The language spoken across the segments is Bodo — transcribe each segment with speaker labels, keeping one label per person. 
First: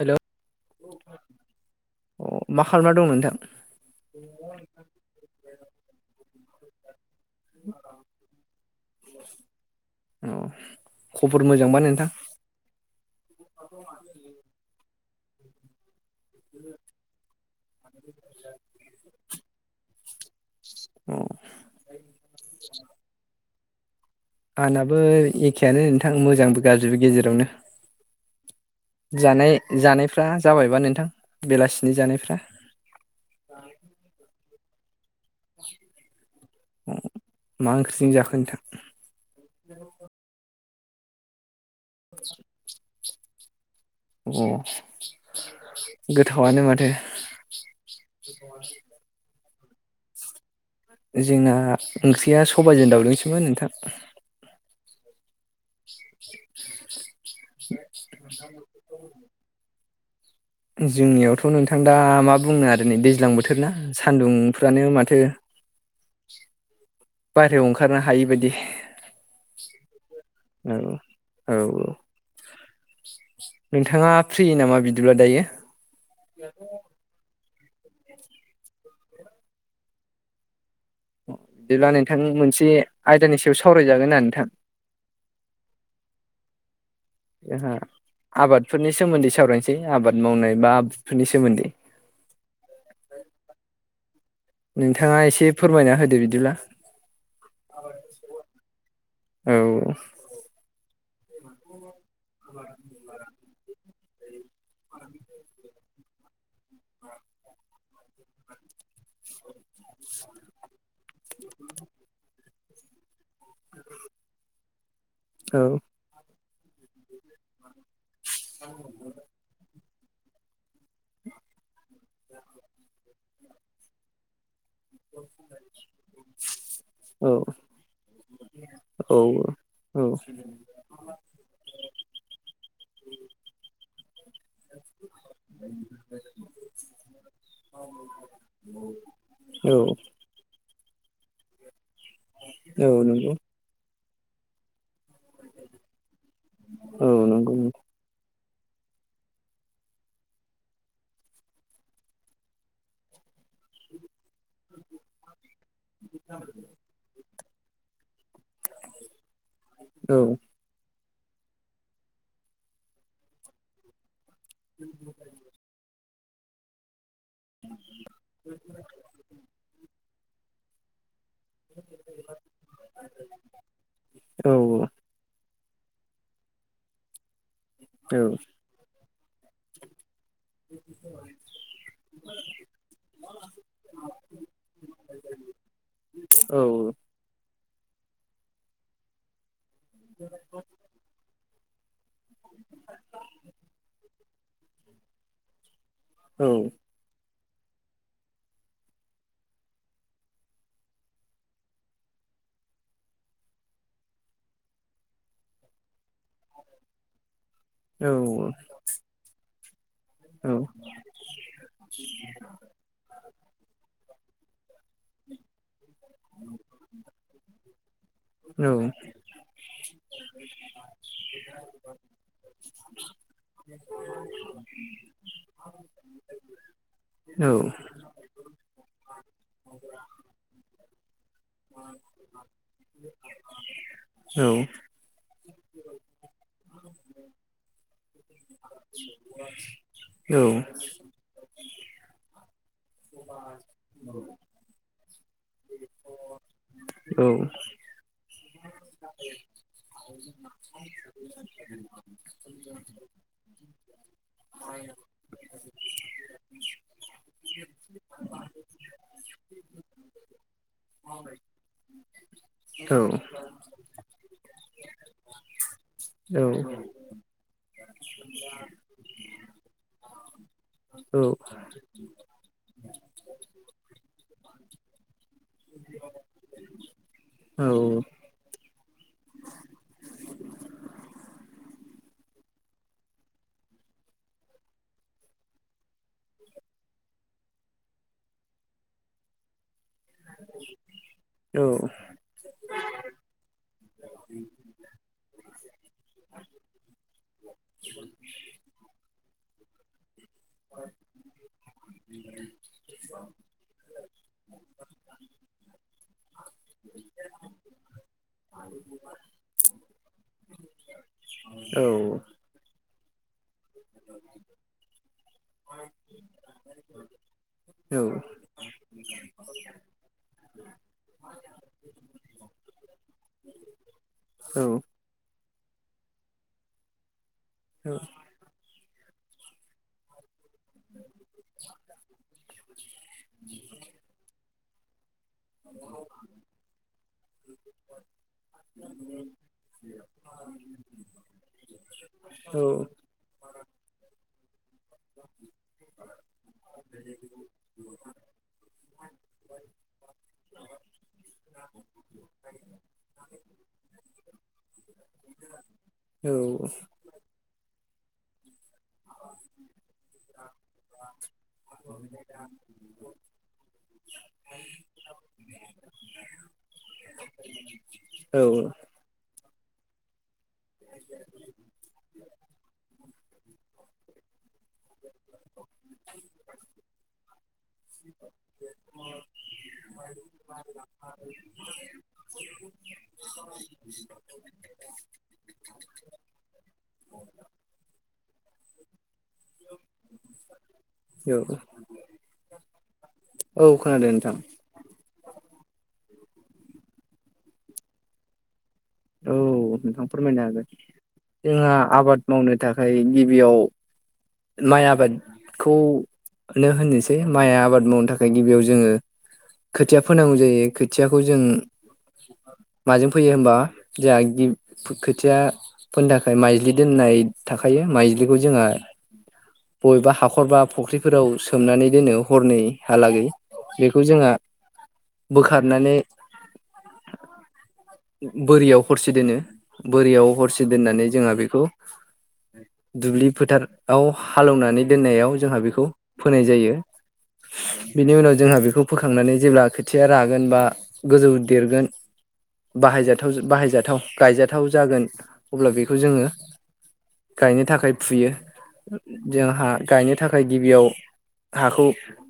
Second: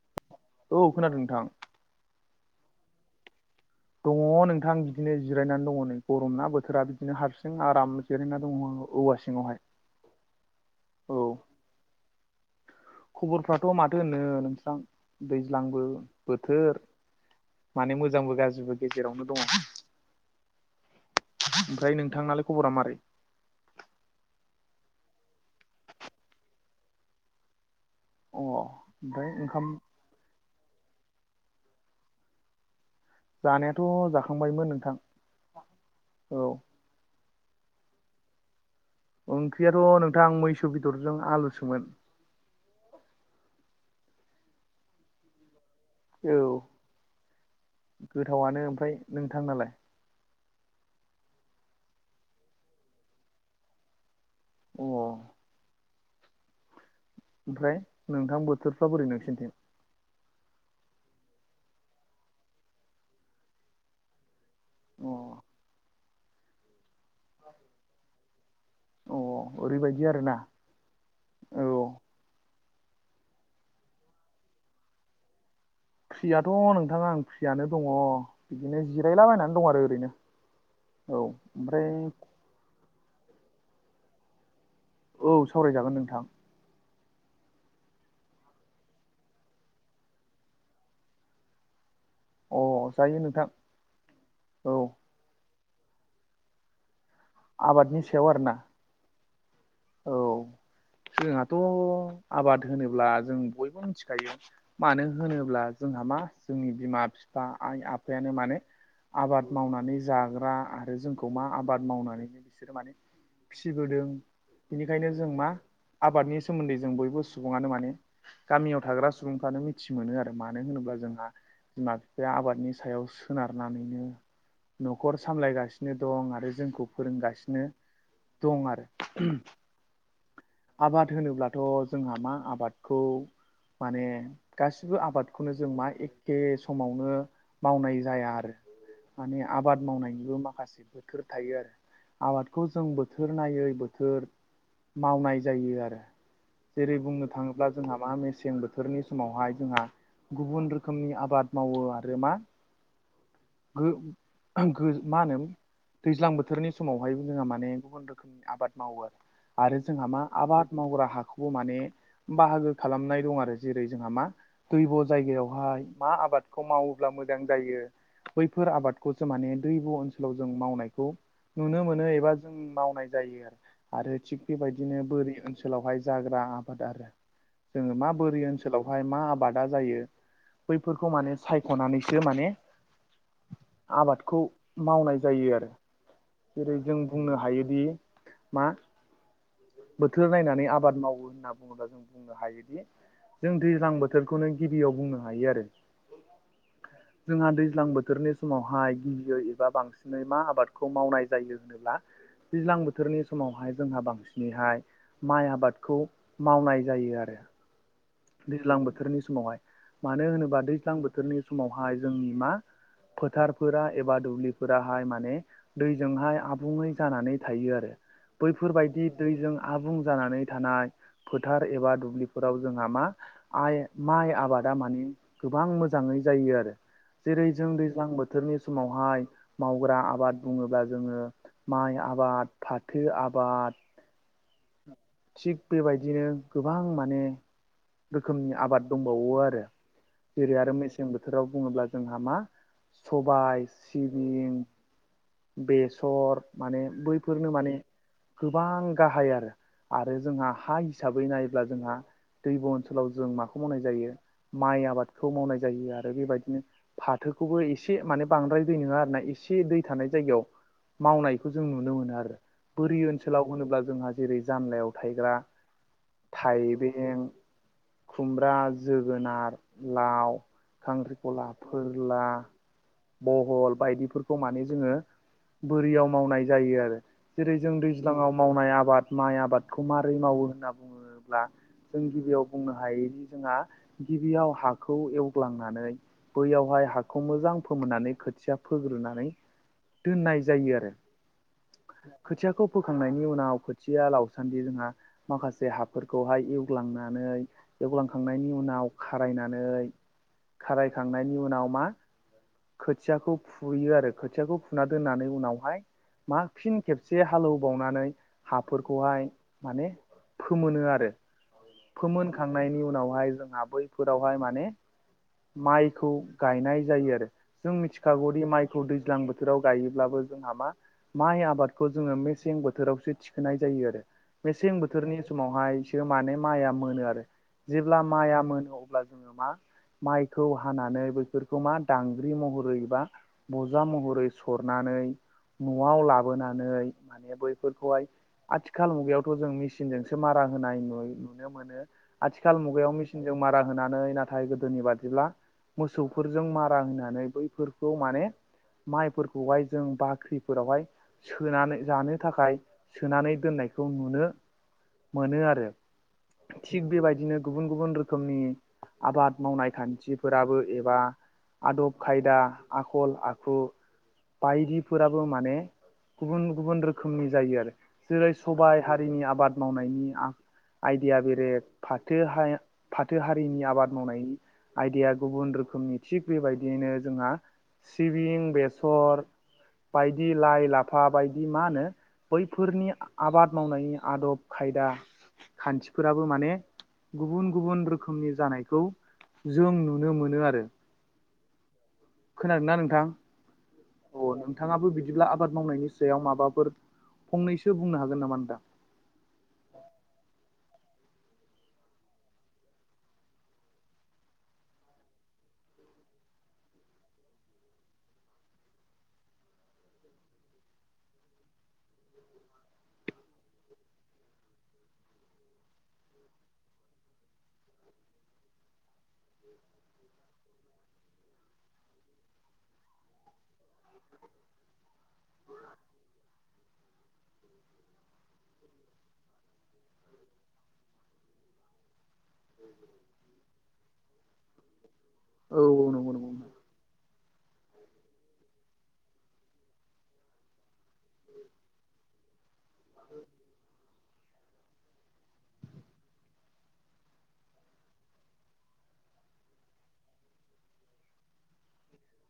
Speaker 1: हेलौ
Speaker 2: आं औ खोनादों नोंथां
Speaker 1: अ मा खालामना दं नोंथां?
Speaker 2: दङ नोंथां बिदिनो जिरायनानै दङ नै गरम ना बोथोरा बिदिनो हारसिं जों आराम जिरायना दङ औवा सिङावहाय औ।
Speaker 1: जोंबा नोंथां।
Speaker 2: खबरफ्राथ' माथो होनो नोंस्रां दैज्लांबो बोथोर माने मोजांबो गाज्रिबो गेजेरावनो दङ।
Speaker 1: उम।
Speaker 2: ओमफ्राय नोंथांनालाय खबरा मारै?
Speaker 1: आंनाबो एखेयानो नोंथां मोजांबो गाज्रिबो गेजेरावनो जुदि
Speaker 2: अ ओमफ्राय
Speaker 1: जानाय
Speaker 2: ओंखाम
Speaker 1: जानायफ्रा जाबायबा नोंथां बेलासिनि जानायफ्रा?
Speaker 2: जानायाथ' जाखांबायमोन नोंथां औ।
Speaker 1: अ मा ओंख्रिजों जाखो नोंथां?
Speaker 2: ओंख्रियाथ' नोंथां मैसो बेदरजों आलुसोमोन
Speaker 1: [unintelligible] अ गोथावआनो माथो।
Speaker 2: गोथावनो ओमफ्राय नोंथां नालाय।
Speaker 1: जोंना ओंख्रिया सबाजजों दावउदोंसोमोन।
Speaker 2: अ
Speaker 1: [unintelligible]
Speaker 2: ओमफ्राय नोंथां बोथोरफ्रा बोरै नोंसिनिथिं
Speaker 1: जोंनियावथ' नोंथां दा मा बुंनो आरो नै दैज्लां बोथोर ना सान्दुंफ्रानो माथो
Speaker 2: अ
Speaker 1: बाहेरायाव ओंखारनो हायि बदि
Speaker 2: अ ओरैबायदि आरोना
Speaker 1: औ औ औ। नोंथाङा फ्रि नामा बिदिब्ला दायो
Speaker 2: फ्रियाथ' नोंथाङा आं फ्रियानो दङ बिदिनो जिरायलाबायनानै दं आरो ओरैनो। औ
Speaker 1: अ
Speaker 2: ओमफ्राय
Speaker 1: बिदिब्ला नोंथां मोनसे आयदानि सायाव सावरायजागोना नोंथां?
Speaker 2: औ सावरायजागोन नोंथां।
Speaker 1: जोंहा आबादफोरनि सोमोन्दै सावरायनोसै आबाद मावनाय बा आबादफोरनि सोमोन्दै अ
Speaker 2: अ जायो नोंथां। औ
Speaker 1: नोंथाङा एसे फोरमायना होदो बिदिब्ला‌ ओम
Speaker 2: आबादनि सायाव आरो ना
Speaker 1: औ औ
Speaker 2: औ जोंहाथ' आबाद होनोब्ला जों बयबो मिथिखायो। मानो होनोब्ला जोंहा मा जोंनि बिमा बिफा आइ आफायानो मानोे। आबाद मावनानै जाग्रा आरो जोंखौ मा आबाद मावनानैनो बिसोरो मानो फिसिबोदों बिनिखायनो जों मा
Speaker 1: औ
Speaker 2: आबादनि सोमोन्दै जों बयबो सुबुङानो माने गामियाव थाग्रा सुबुं फ्रानो मिथि मोनो आरो मानो होनोब्ला जोंहा बिमा बिफाया आबादनि सायाव सोनारनानैनो न'खर सामलायगासिनो दं आरो जोंखौ
Speaker 1: औ
Speaker 2: फोरोंगासिनो दं आरो।
Speaker 1: औ।
Speaker 2: आबाद होनोब्लाथ जोंहा मा आबादखौ माने ओ गासिबो आबादखौनो जों मा एखे समावनो मावनाय जाया आरो माने
Speaker 1: औ
Speaker 2: आबाद मावनायनिबो माखासेफोर बोथोर थायो आरो आबादखौ जों
Speaker 1: औ नंगौ
Speaker 2: बोथोर नायै बोथोर मावनाय जायो आरो जेरै
Speaker 1: औ
Speaker 2: बुंनो
Speaker 1: नंगौ
Speaker 2: थाङोब्ला जोंहा मा मेसें मेसें बोथोरनि समावहाय जोंहा गुबुन रोखोमनि आबाद मावो आरो मा मा मा होनो दैज्लां बोथोरनि समावहाय जोंहा माने गुबुन रोखोमनि आबाद मावो आरो। आरो जोंहा
Speaker 1: औ
Speaker 2: मा आबाद मावग्रा हाखौबो माने बाहागो खालामनाय दं आरो जेरै जोंहा मा दैब' जायगायावहाय मा आबादखौ मावोब्ला मोजां जायो बैफोर आबाद खौसो माने दैब ओनसोलाव जों मावनायखौ नुनो मोनो एबा जों मावनाय जायो आरो। आरो थिग
Speaker 1: औ
Speaker 2: बेबायदिनो बोरि ओनसोलावहाय जाग्रा आबाद आरो जोङो मा
Speaker 1: औ
Speaker 2: बोरै ओनसोल ओनसोलावहाय मा आबादा जायो बैफोरखौ माने सायखनानैसो माने ओ आबादखौ मावनाय जायो आरो
Speaker 1: औ
Speaker 2: जेरै जोंना बुंनो हायोदि मा बोथोर नायनानै आबाद मावो होननानै बुङोब्ला जों बुंनो हायोदि जों दैज्लां बोथोरखौनो गिबियाव बुंनो हायो आरो
Speaker 1: औ।
Speaker 2: जोंहा दैज्लां बोथोरनि समावहाय गिबियै एबा बांसिनै। बांसिनै मा आबादखौ मावनाय जायो होनोब्ला दैज्लां बोथोरनि समावहाय जोंहा बांसिन दिनैहाय माइ आबादखौ मावनाय जायो आरो।
Speaker 1: औ औ
Speaker 2: दैज्लां बोथोरनि समावहाय मानो होनोबा दैज्लां बोथोरनि समावहाय जोंनि मा फोथारफोरा एबा दुब्लिफोराहाय माने दैजोंहाय आबुङै जानानै थायो आरो बैफोरबादि दैजों आबुं जानानै थानाय फोथार एबा दुब्लि बेफोराव जोंहा मा? माइ आबादा माने गोबां मोजाङै जायो आरो जेरै जों दै दैज्लां बोथोरनि समावहाय मावग्रा आबाद बुङोब्ला जोङो माइ आबाद फाथो आबाद
Speaker 1: औ
Speaker 2: थिग बेबायदिनो गोबां माने रोखोमनि आबाद दंबावो आरो। जेरै आरो मेसें बोथोराव बुङोब्ला जोंहा मा सबाय ओ सिबिं बेसर माने बैफोरनो माने गोबां गाहाय आरो आरो जोंहा हा हिसाबै नायोब्ला जोंहा दैब ओनसोलाव जों माखौ मावनाय जायो। माइ आबादखौ मावनाय जायो आरो बेबायदिनो। फाथोखौबो एसे माने बांद्राय दै नङा आरो ना एसे दै थानाय जायगायाव। मावनायखौ जों नुनो मोनो आरो बोरि ओनसोलाव होनोब्ला जोंहा जेरै जानलायाव थायग्रा थाइबें खुमब्रा जोगोनार लाव खांख्रिखला फोरला बहल बायदिफोरखौ माने जोङो बोरियाव मावनाय जायो आरो। जेरै जों दैज्लाङाव मावनाय आबाद माइ आबादखौ माबोरै मावो होनना बुङोब्ला जों गिबियाव बुंनो हायोदि जोंहा गिबियाव हाखौ एवग्लांनानै बैयावहाय हाखौ मोजां। फोमोननानै खोथिया फोग्रोनानै दोननाय जायो आरो। खोथियाखौ फोखांनायनि उनाव खोथिया लावसान्दि जोंहा माखासे हाफोरखौहाय एवग्लांनानै आइइउडिएफ जवग्लांखांनायनि उनाव खारायनानै खारायखांनायनि उनाव मान
Speaker 1: [inaudible]
Speaker 2: खोथियाखौ फुयो आरो खोथियाखौ फुना दोननानै उनावहाय मा फिन खेबसे हालेवबावनानै हाफोरखौहाय माने फोमोनो आरो फोमोनखांनायनि उनावहाय जोंहा बै- फोरावहाय माने माइखौ गायनाय जायो आरो। जों मिथिखागौदि माइखौ दैज्लां बोथोराव गायोब्लाबो जोंहा मा माइ आबादखौ जोङो मेसें बोथोरावसो थिखोनाय जायो ओ आरो मेसें बो थोरनि समावहायसो माने माइआ मोनो आरो जेब्ला माइआ मोनो अब्ला जोङो मा माइखौ हानानै बैफोरखौ मा दां ग्रिद महरै बा बजा महरै सरनानै न'आव लाबोनानै माने बैफोरखौहाय आथिखाल मुगायावथ' जों मिसिनजोंसो मारा होनाय नु नुनो मोनो आथिखाल मुगायाव मिसिन जों मारा होनानै नाथाय गोदोनि बादिब्ला मोसौफोरजों मारा होनानैनो बैफोरखौ माने माइफोरखौहाय जों बाख्रिफोरावहाय सोनानै जानो थाखाय सोनानै दोननायखौ नुनो। मोनो आरो थिग बेबायदिनो गुबुन गुबुन रोखोमनि आबाद मावनाय खान्थिफोराबो एबा आदब खायदा आखल -खु बायदिफोराबो माने गुबुन गुबुन रोखोमनि जायो आरो जेरै सबाइ हारिनि आबाद मावनायनि आइदिया बेरेका फाथ फाथो हारिनि आबाद मावनायनि आयदाया गुबुन रोखोमनि थिग बेबा बिदिनो जोंहा सिबिं बेसर बायदि लाइ लाफा बायदि मा होनो? बैफोरनि आबाद मावनायनि आदब खायदा खान्थिफोराबो माने गुबुन गुबुन रोखोमनि जानायखौ जों नुनो मोनो आरो।
Speaker 1: औ।
Speaker 2: खोनादों ना नोंथांखौ?
Speaker 1: औ खोनादों नोंथां।
Speaker 2: नोंथाङाबो बिदिब्ला आबाद मावनायनि सायाव माबाफोर फंनैसो बुंनो हागोन नामा नोंथां?
Speaker 1: औ नोंथां फोरमायनो हागोन जोंहा आबाद मावनो थाखाय गिबियाव माइ आबादखौ नो होननोसै माइ आबाद मावनो थाखाय गिबियाव जोङो खोथिया फोनांगौ जायो खोथियाखौ जों माजों फोयो होमबा? जोंहा गिबि खोथिया फोनो थाखाय माइज्लि दोननाय थाखायो माइज्लिखौ जोंहा बबेबा हाखर बा फुख्रिफोराव सोमनानै दोनो हरनैहालागैब बेखौ जोंहा बोखारनानै बोरियाव हरसे दोनो बोरियाव हरसे दोननानै जोंहा बेखौ दुब्लि फोथाराव हालैनानै दोननायावनो जोंहा
Speaker 2: औ
Speaker 1: बेखौ
Speaker 2: नंगौ नंगौ
Speaker 1: फोनाय
Speaker 2: नोंथां।
Speaker 1: जायो। बेनि उनाव जोंहा बेखौ फोखांनानै जेब्ला खोथिया रागोन बा गोजौ देरगोन बाहायजाथाव बाहायजाथाव गायजाथाव जागोन अब्ला बेखौ जोङो गायनो थाखाय फुयो जोंहा गायनो थाखाय गिबियाव हाखौ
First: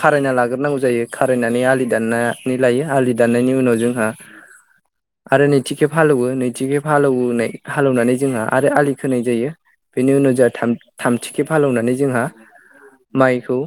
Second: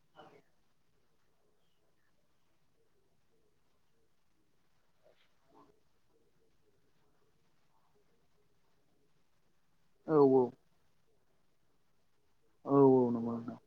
Speaker 1: खारायना लाग्रोनांगौ जायो खारायनानै आलि दाननानै लायो आलि दाननायनि उनाव जोंहा आरो नैथिखे हालेौवो नैथिखे फालौनाय हालेवनानै जोंहा आरो आलि खोनाय जायो। बेनि
Speaker 2: औ
Speaker 1: उनाव
Speaker 2: औ
Speaker 1: जाय थामथिखेब हाल एवनानै जोंहा
Speaker 2: औ औ नंगौ नोंथां।
Speaker 1: माइखौ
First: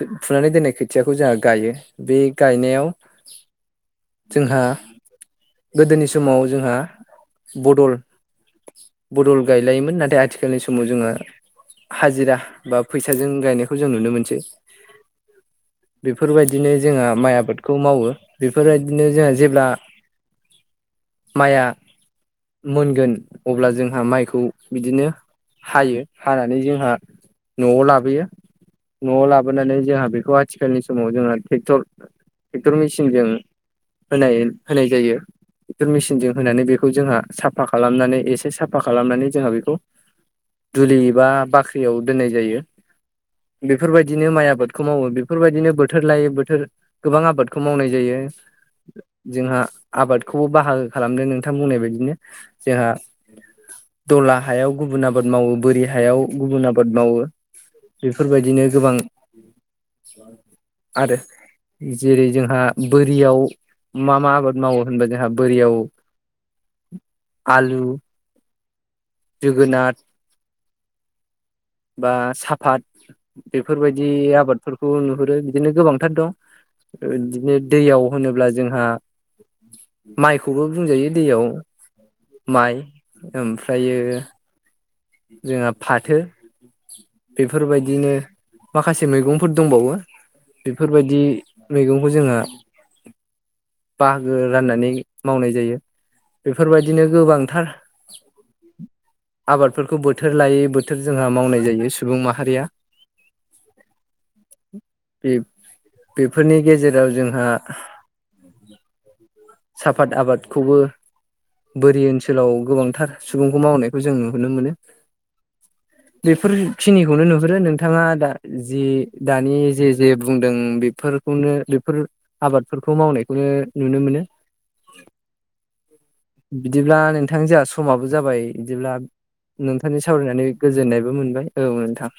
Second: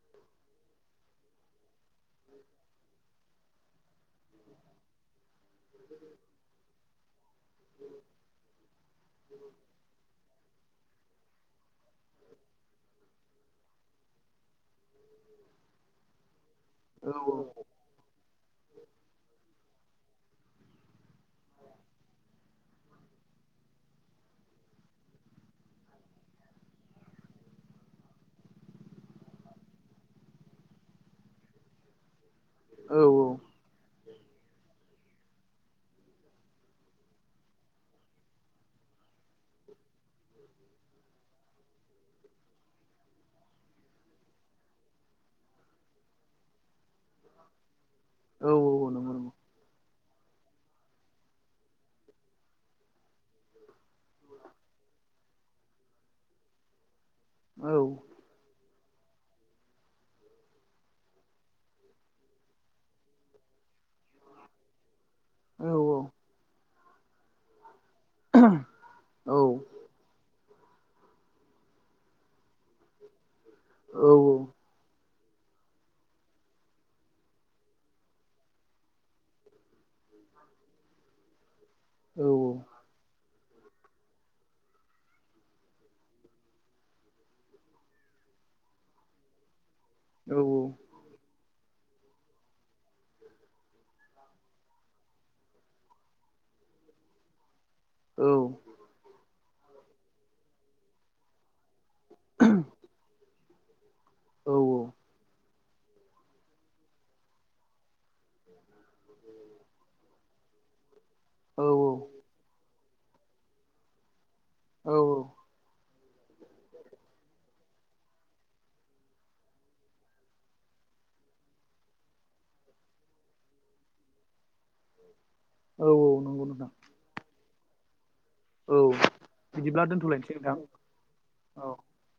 Speaker 1: फुनानै दोननाय खोथियाखौ जोंहा ओ गायो बे गायनायाव जोंहा गोदोनि समाव जोंहा बदल बदल गायलायोमोन नाथाय आथिखालनि समाव जोङो हाजिरा बा फैसाजों गायनायखौ आं जों नुनो मोनसै बेफोरबायदिनो जोंहा
Speaker 2: औ
Speaker 1: माइ आबादखौ मावो बेफोरबायदिनो जोंहा जेब्ला माइआ मोनगोन अब्ला जोंहा माइखौ बिदिनो हायो हानानै जोंहा न'आव लाबोयो। न'आव लाबोनानै जोंहा बेखौ आथिखालनि समाव जोंहा ट्रेक्टर ट्रेक्टर
Speaker 2: औ
Speaker 1: मेसिनजों होनाय होनाय जायो। बेर मेसिनजों होनानै बेखौ जोंहा साफा खालामनानै एसे साफा खालामनानै जोंहा बेखौ ओ दुलि बा बाख्रियाव दोननाय जायो आरो। बेफोरबायदिनो माइ आबादखौ मावो बेफोरबायदिनो बोथोर लाय बोथोर गोबां आबादखौ मावनाय जायो।
Speaker 2: औ औ औ नं
Speaker 1: जोंहा आबादखौबो बाहागो खालामदों नोंथां बुंनाय बायदिनो जोंहा दला हायाव गुबुन आबाद मावो बोरि हायाव गुबुन आबाद मावो।
Speaker 2: ओ
Speaker 1: बेफोरबादिनो गोबां आरो जेरै जोंहा बोरियाव मा मा? मावो आबाद होनबा जोंहा
Speaker 2: औ
Speaker 1: बोरियाव
Speaker 2: औ
Speaker 1: आलु
Speaker 2: [inaudible]
Speaker 1: जोगोनार बा साफात बेफोरबादि आबाद फोरखौ नुहुरो बिदिनो गोबांथार दं बिदिनो दैयाव होनोब्ला जोंहा माइखौबो बुंजायो दैयाव माइ ओमफ्रायो जोंहा फाथो बेफोरबायदिनो माखासे मैगंफोर दंबावो ओ बेफोरबायदि मैगंखौ जोंहा बाहागो राननानै मावनाय जायो बेफोरबायदिनो गोबांथारो
Speaker 2: औ।
Speaker 1: बेफोरखौ बोथोर लायै बोथोर जोंहा मावनाय जायो सुबुं माहारिया बेफोरनि गेजेराव जोंहा साफात आबादखौबो बोरि ओनसोलाव गोबांथार सुबुंखौ मावनायखौ जों नुहोनो मोनो।
Speaker 2: औ औ।
Speaker 1: [inaudible] बेफोरखिनिखौनो नुहुरो नोंथाङा दा जि दानि जे जे बुंदों बेफोर खौनो बेफोर आबादफोरखौ मावनायखौनो नुनो मोनो।
Speaker 2: औ औ नंगौ नोंथां।
Speaker 1: बिदिब्ला नोंथां जोंहा समाबो जाबाय
Speaker 2: औ
Speaker 1: बिदिब्ला
Speaker 2: बिदिब्ला
Speaker 1: नोंथांनि
Speaker 2: दोनथ'लायनोसै
Speaker 1: सावरायनानै
Speaker 2: नोंथां
Speaker 1: गोजोननायबो मोनबाय औ नोन्थां।